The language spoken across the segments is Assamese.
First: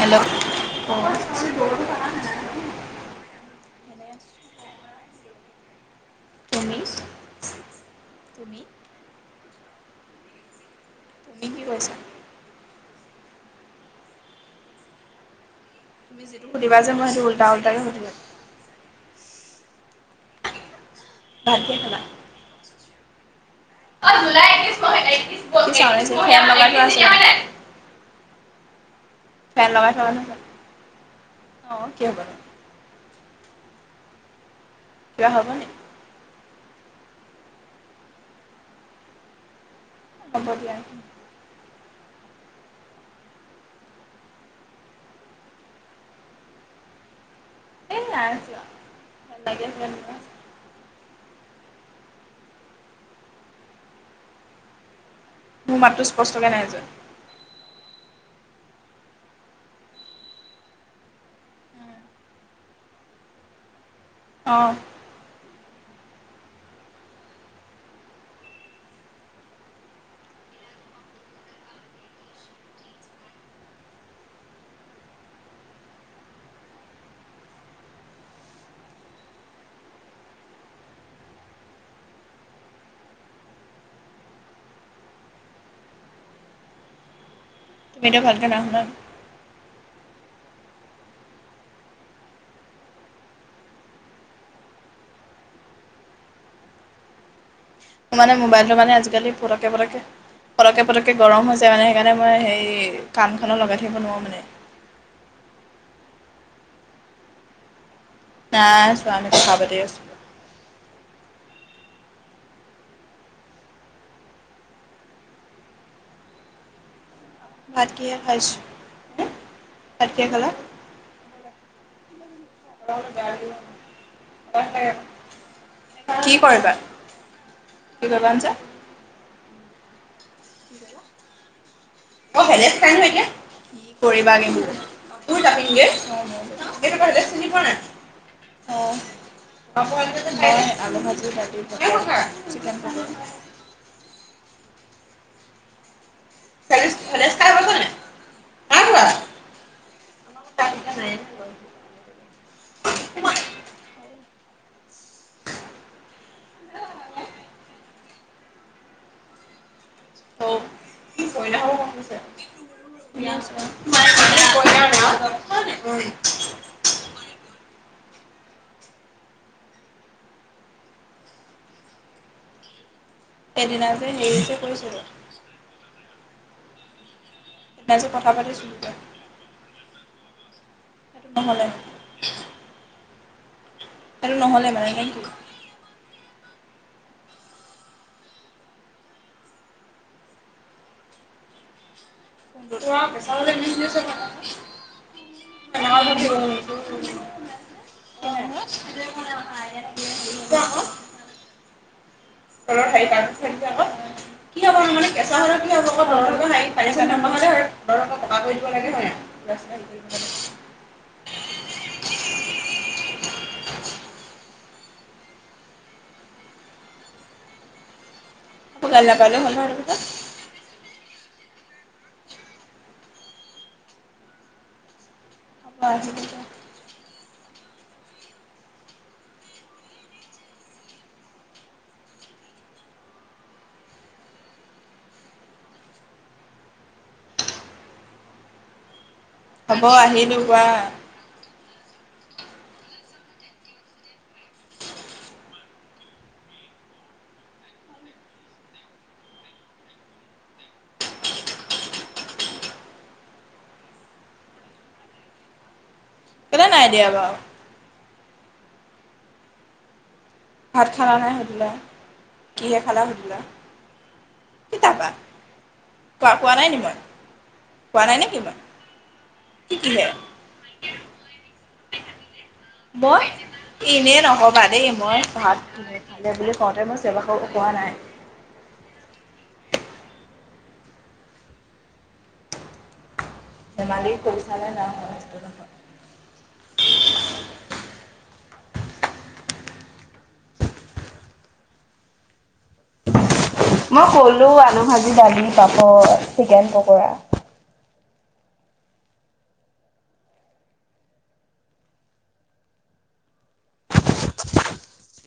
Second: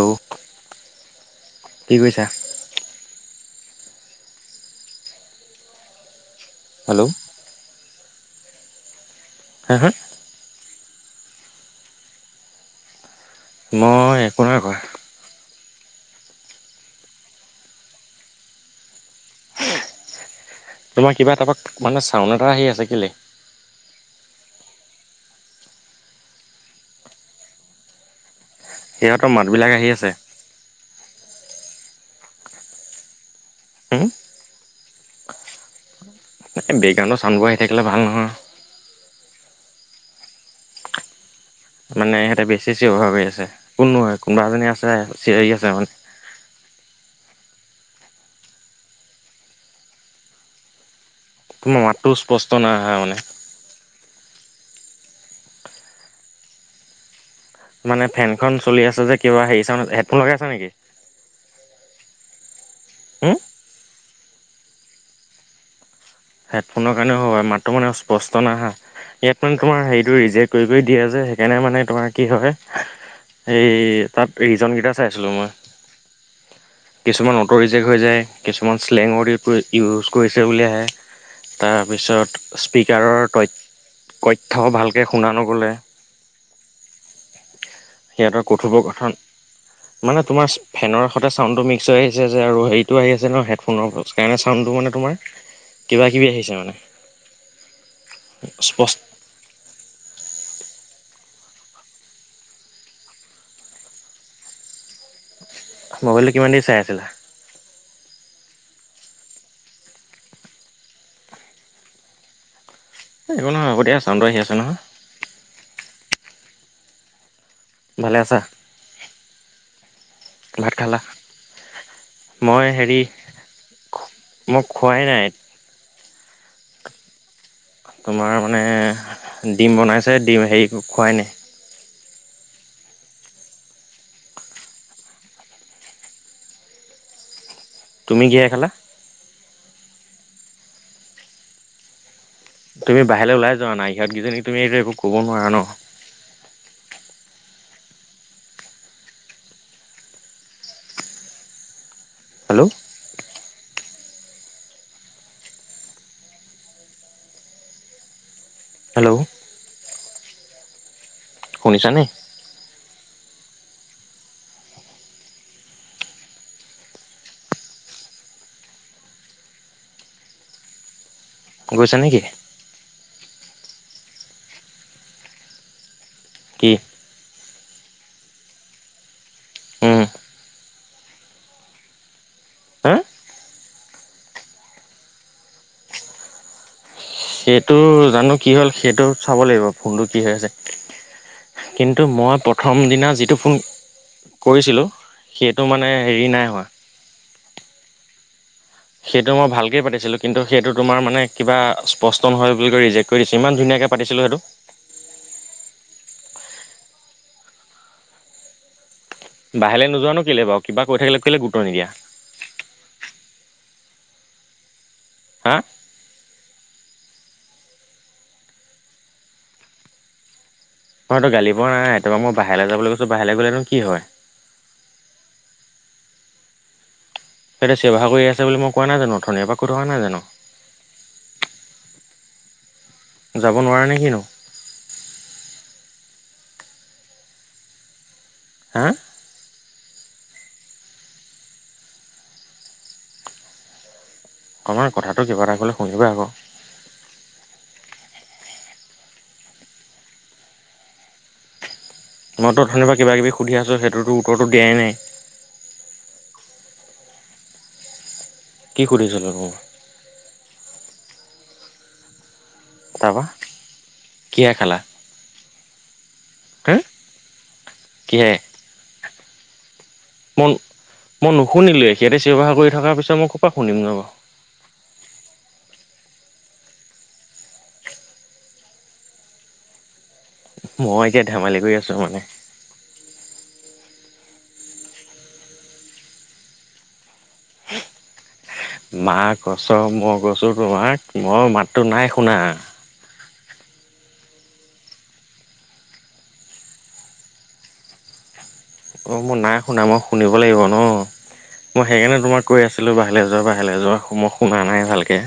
হেল্ল। কি কৰিছা? তুমি, হেল্ল' তুমি? [inaudible] তুমি কি কৰিছা? মই একো নাই কৰা। তুমি যিটো সুধিবা যে মই সেইটো উল্টা উল্টাকে সুধিলোঁ। তোমাৰ কিবা ভাত এটাপাক কিহে খালা? মানে চাউণ্ড এটা আহি আছে কেলে? [inaudible] সিহঁত মানুহ ফেন লগই থোৱা অঁ কিব হ'ব নো? হুম কিবা হব নি? এ বেকগ্ৰাউণ্ড ছাউণ্ডবোৰ আহি থাকিলে ভাল নহয়। হ'ব দিয়া। মানে হেতে বেছি চিঞৰ বাখৰ হৈ আছে, কোননো কোনোবা এজনী আছে চিঞৰি আছে মানে। এই নাই যোৱা [unintelligible] তোমাৰ মাতটো স্পষ্ট নাই আহা মানে। মোৰ মাতটো স্পষ্টকে নাই যোৱা? মানে ফেনখন চলি আছে যে কিবা হেৰি চাউণ্ড হেডফোন লগাই আছে নেকি? হু? অঁ। হেডফোনৰ কাৰণেও হ'ব পাৰে মাতটো মানে স্পষ্ট নাই আহা। হেডফোন তোমাৰ হেৰিটো ৰিজেক্ট কৰি দিয়া যে হেইকাৰণে মানে তোমাৰ কি হয় - হেই তাত ৰিজনকেইটা চাই আছিলো মই। কিছুমান অটো ৰিজেক হৈ যায়। কিছুমান শ্লেঙ ৱৰ্ড ইউজ কৰিছে বুলি আহে। তাৰপিছত স্পীকাৰৰ ত থ্য ভালকে শুনা নগলে। তুমিতো ভালকে সিহঁতৰ নাই শুনা। কথোপকথন - মানে তোমাৰ ফেনৰ সৈতে চাউণ্ডটো মিক্স হৈ আহিছে যে আৰু হেৰিটো আহি আছে ন হেডফোনৰ - সেইকাৰণে চাউণ্ডটো মানে তোমাৰ - কিবা কিবি আহিছে মানে। মানে মোবাইলটো মানে স্পষ্ট আজকালি পতকে পতকে - পতকে পতকে গৰম হৈ যায় মানে, সেইকাৰণে মই হেৰি কাণখনত লগাই থাকিব নোৱাৰো মানে। মোবাইলটো কিমান দেৰি চাই আছিলা? নাই চোৱা নাই কথা পাত আছো। এই একো নহয় হ'ব দিয়া চাউণ্ডটো আহি আছে নহয়। ভাত কিহে ভালে আছা খাইছো, হু ভাত কিহে খালা? ভাত খালা, মই হেৰি। মই খোৱাই নাই। কি কৰিবা? কি কৰিবা তোমাৰ আনছা? মানে ডিম বনাইছে ডিম হেৰি খোৱাই নাই। [unintelligible] কি কৰিবা [unintelligible] চিন পোৱা নাই? তুমি কিহেৰে খালা? অ'। মই আলু ভাজি, দালি, মটৰ। তুমি বাহিৰলে ওলাই যোৱা না। ইহতকেইজনী তুমি এইটো একো কব নোৱাৰা ন। [unintelligible] [unintelligible] হেল্লো'। [unintelligible] [unintelligible] হেল্লো'। শুনিছানে [unintelligible] [unintelligible] গৈছা নেকি? সেইদিনা যে হেৰি যে কৰিছিলো। কি? সেইদিনা যে কথা পাতিছিলি ত‌ই। উম সেইটো নহ'লে। হা সেইটো নহ'লে মানে নেকি? সেইটো জানো কি হ'ল, সেইটো চাব লাগিব ফোনটো কি হৈ আছে। কিন্তু মই প্ৰ থম দিনা যিটো ফোন কৰিছিলো, সেইটো মানে হেৰি নাই হোৱা। [unintelligible] সেইটো মই ভালকেই পাতিছিলো, কিন্তু সেইটো তোমাৰ মানে কিবা পষ্ট নহয় বুলি কৈ তলৰ হেৰি ৰিজেক কৰি দিছে, কাগজ ইমান থাকিলে আকৌ ধুনীয়াকে পাতিছিলো সেটো। কি হ'ব নো মানে কেঁচা হ'লে কি হ'ব [unintelligible] দৰকক পকা কৰি দিব লাগে হয় নাই। বাহেলে নোযোৱা নো কেলে বাৰু কিবা কৈ থাকিলে কেলে গুৰুত্বৰ নিদিয়া? আ। মোক গালী নাপাৰীলে হ'ল হয় নহয় এইটো ক চোন? মই তোক গালি পৰা নাই তোমাক মই বাহেলে যাবলে কৈছো বাহেলে গলেনো কি হয়? [unintelligible] সেইয়া চিয়ৰ বাখৰ কৰি আছে বুলি মই কোৱা নাই জানো অথনিৰ পৰা কৈ থকা নহয় জানো। যাব নোৱাৰে নে কিনো। হা? হ'ব আহিলো কোৱা? অ নয় কথাটো কিবা এটা ক'লে শুনিবা আক। মই ত উঠেনি বা কিবা কিবি সুধি আছো সেইটোতো উত্তৰটো দিয়াই নাই। কেলে নাই দিয়া বাও। কি সুধিছিলো নো? ভাত খালা নাই সুধিলা, কিহে খালা তাৰপা সুধিলা। কিহে কি খালা তা পা, কোৱা? কোৱা নাই হা নি মই? কোৱা নাই কিহে নেকি মই? কি কিহে? মই মই নুশুনিলোৱে সিহঁতে চিঞৰ-বাখৰ কৰি থকাৰ পিছত মই, ক'ৰপা শুনিম নো বাৰু এনে নকবা দেই মই ভাত ইফালে বুলি কওতে মই চিয়ৰ বাখৰ কোৱা নাই। মই এতিয়া ধেমালি কৰি আছো মানে? ধেমালি কৰিছা নে নাই [unintelligible] মা কছম মই কৈছো তোমাক মই মাতটো নাই শুনা? মই কলো আলু ভাজি, দালি, পাপৰ, চিকেন পকৰা। অ মই নাই শুনা মই শুনিব লাগিব ন। মই সেইকাৰণে তোমাক কৈ আছিলো বাহিৰলে যোৱা বাহিৰলে যোৱা মই শুনা নাই ভালকে।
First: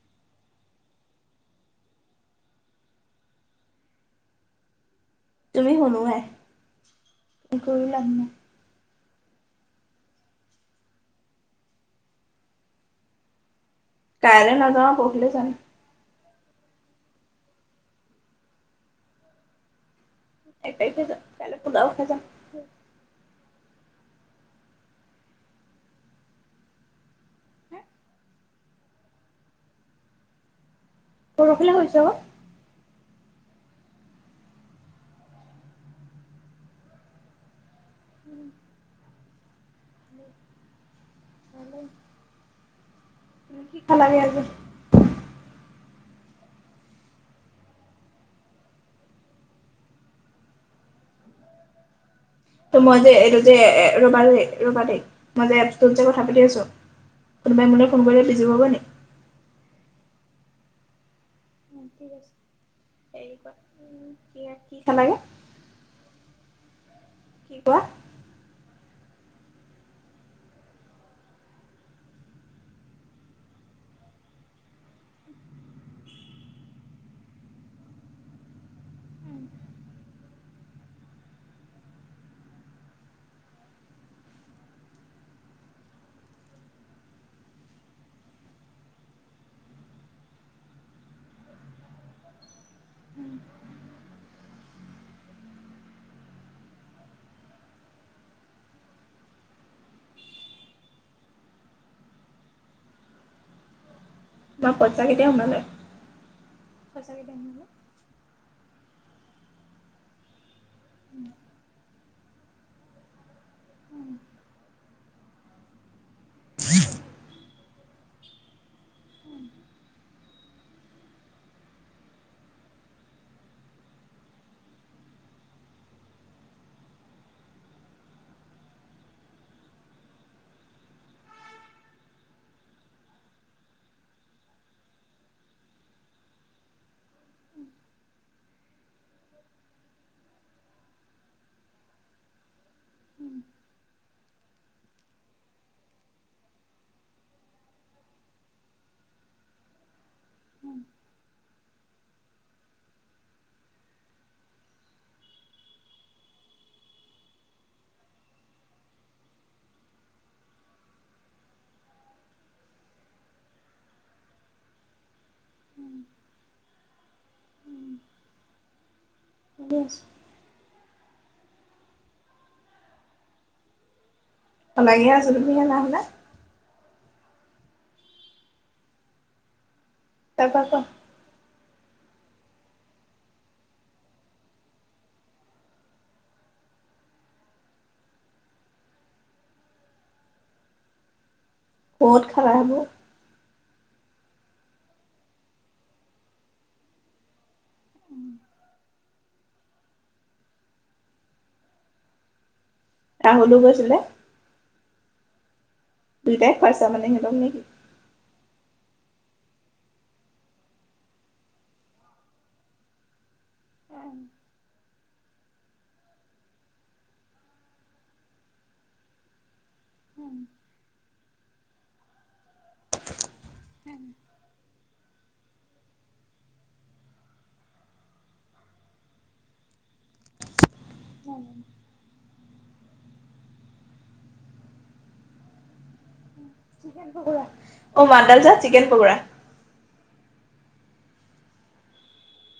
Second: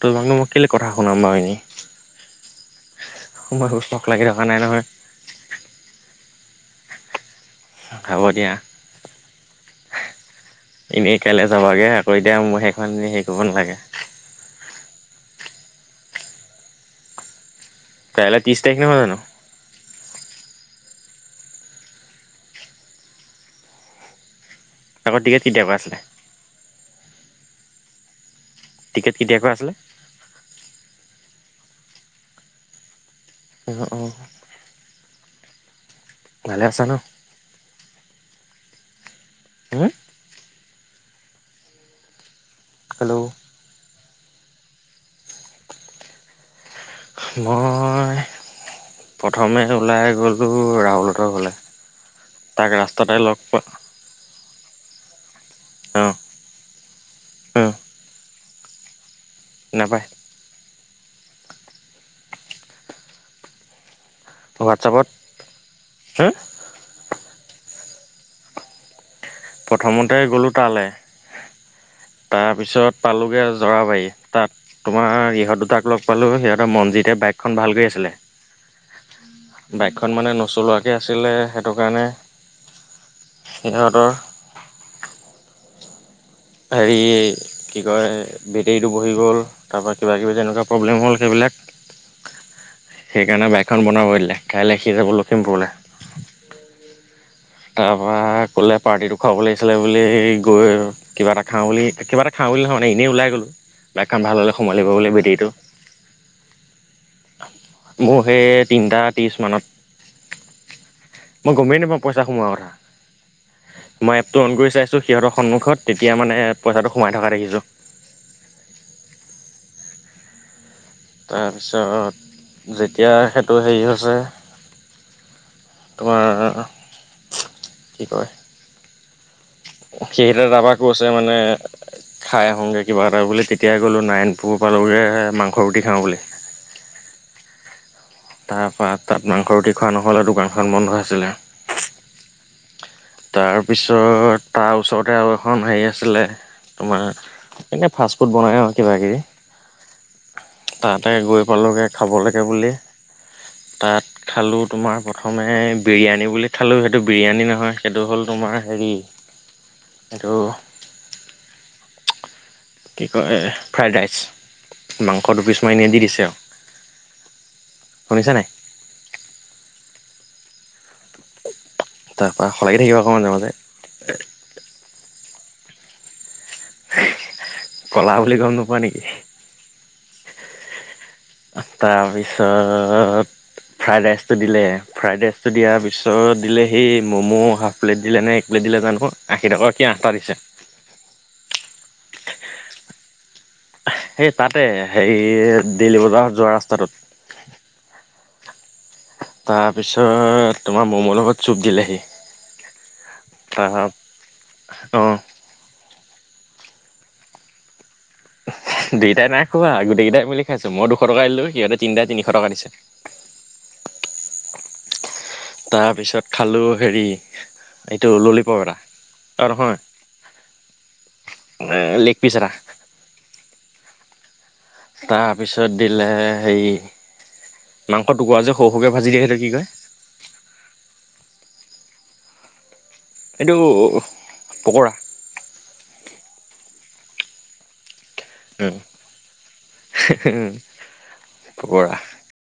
তোমাক নো কেলে কথা শুনাম বাৰু এনেই। [unintelligible] তুমি শুনো ভাই। হ'ব দিয়া। এনেই কাইলে যাবাগে আকৌ এতিয়া মোৰ সেইখন শেষ কৰিব নালাগে। কাইলছ নাযাওঁ পৰখিলে যাম। কাইলে ত্ৰিশ তাৰিখ নহয় জানো। এক তাৰিখে যাম কাইলে [unintelligible] তা পা ডি এড কেতিয়াপা আছিলে। হে? টিকেট কেতিয়া পা আছিলে? পৰখিলে হৈছে অ। হে'হ অ। ভালে আছা ন? [unintelligible] হুম? Hello hello. কি কি খালাগে আজি মই প্ৰথমে ওলাই গ'লোঁ ৰাহুল হতৰ ঘৰ'লে তাক ত মই যে ৰাস্তাতে লগ এইটো যে পোৱা এ ৰবা দেই, ৰ'বা দেই, মই যে এপটোত যে অঁ কথা পাতি আছো, কোনোবাই মোলে ফোন কৰিলে বিজি পাব নি? নাপাই উম, ঠিক আছে, কাইয়েপা হোৱাটছআপত, হুম কি কোৱা। প্ৰথমতে গ'লোঁ তালে তাৰপিছত পালোগে জৰাবাৰী, তাত- তোমাৰ ইহঁত দুটাক লগ পালোঁ সিহঁতৰ মনজিতে বাইকখন ভাল কৰি আছিলে। বাইকখন মানে নচলোৱাকে আছিলে সেইটোকাৰণে- সিহঁতৰ হেৰি কি কয় বেটেৰীটো বহি গ'ল, তাপা কিবা কিবি যে এনেকুৱা প্ৰব্লেম হ'ল সেইবিলাক। সেইকাৰণে বাইকখন বনাব দিলে কাইলে সি যাব লখিমপুৰলে। তাৰপা ক'লে পাৰ্টিটো খুৱাব লাগিছিলে বুলি গৈ কিবা এটা খাওঁ বুলি কিবা এটা খাওঁ বুলি নহয় মানে এনেই ওলাই গ'লো। বাইকখন ভাল হ'লে সময় তোমাৰ লাগিব পইচা বোলে কেতিয়া বেটেৰীটো সোমালে? পইচা কেতিয়া সোমালে? মোৰ সেই তিনটা ত্ৰিশ মানত মই গমেই নাপাওঁ পইচা সোমোৱাৰ কথা মই এপটো অন কৰি চাইছোঁ সিহঁতৰ সন্মুখত তেতিয়া মানে পইচাটো সোমাই থকা দেখিছোঁ তাপিছত যেতিয়া সেইটো হেৰি হৈছে তোমাৰ কি কয় সেইটা দাবা কৈছে মানে খাই আহোংগে কিবা এটা বুলি তেতিয়া গ'লোঁ নাৰায়ণপুৰ পালোগে মাংস ৰুটি খাওঁ বুলি তাৰপৰা তাত মাংস ৰুটি খোৱা নহ'লে দুকানখন বন্ধ আছিলে তাৰপিছত তাৰ ওচৰতে আৰু এখন হেৰি আছিলে তোমাৰ এনে ফাষ্টফুড বনাই আৰু কিবা কিবি তাতে গৈ পালগে খাব লাগে বুলি তাত খালোঁ তোমাৰ প্ৰথমে বিৰিয়ানী বুলি খালোঁ সেইটো বিৰিয়ানী নহয় সেইটো হ'ল তোমাৰ হেৰি সেটো কি কয় ফ্ৰাইড ৰাইচ মাংস দুপিছ মান ইনে দি দিছে আউ শুনিছা নাই শুনি আছো তা পা সলাগি থাকিবা ক মাজে মাজে সলাগিয়ে আছো তুমি হে নাই শুনা কলা বুলি গম নোপোৱা নিকি তা পা কোৱা তাৰপিছত ফ্ৰাইড ৰাইচটো দিলে ফ্ৰাইড ৰাইচটো দিয়াৰ পিছত দিলে সেই ম'ম' হাফ প্লেট দিলে নে এক প্লেট দিলে জানো আশী টকাকে আঠটা দিছে বহুত খালা সেইবোৰ। সেই তা'তে হেৰি দেল'লী বজাৰ যোৱা ৰাস্তাটোত। তাৰপিছত তোমাৰ ম'ম' লগত চুপ দিলেহি। ৰাহুলো তাৰ, গৈছিলে অঁ',। দুইটাই খোৱালি তাৰমানে হিহঁতক নেকি? দুইটাই নাই খোৱা, গোটেইকেইটাই মিলি খাইছো মই দুশ টকা আনিলো সিহঁতে তিনিটা তিনিশ টকা দিছে। [unintelligible] তাৰপিছত খালোঁ হেৰি এইটো ল'লি প'প এটা। আৰু নহয় উম। এ' লেগ পিচ এটা। উম। তাৰপিছত দিলে হেৰি মাংস টুকুৰা যে সৰু-সৰুকৈ ভাজি দিয়ে যে সেইটো কি কয়। [unintelligible] এইটো পকৰা। চিকেন পকৰা, অ' মডাল চাহ, চিকেন পকৰা। পকৰা।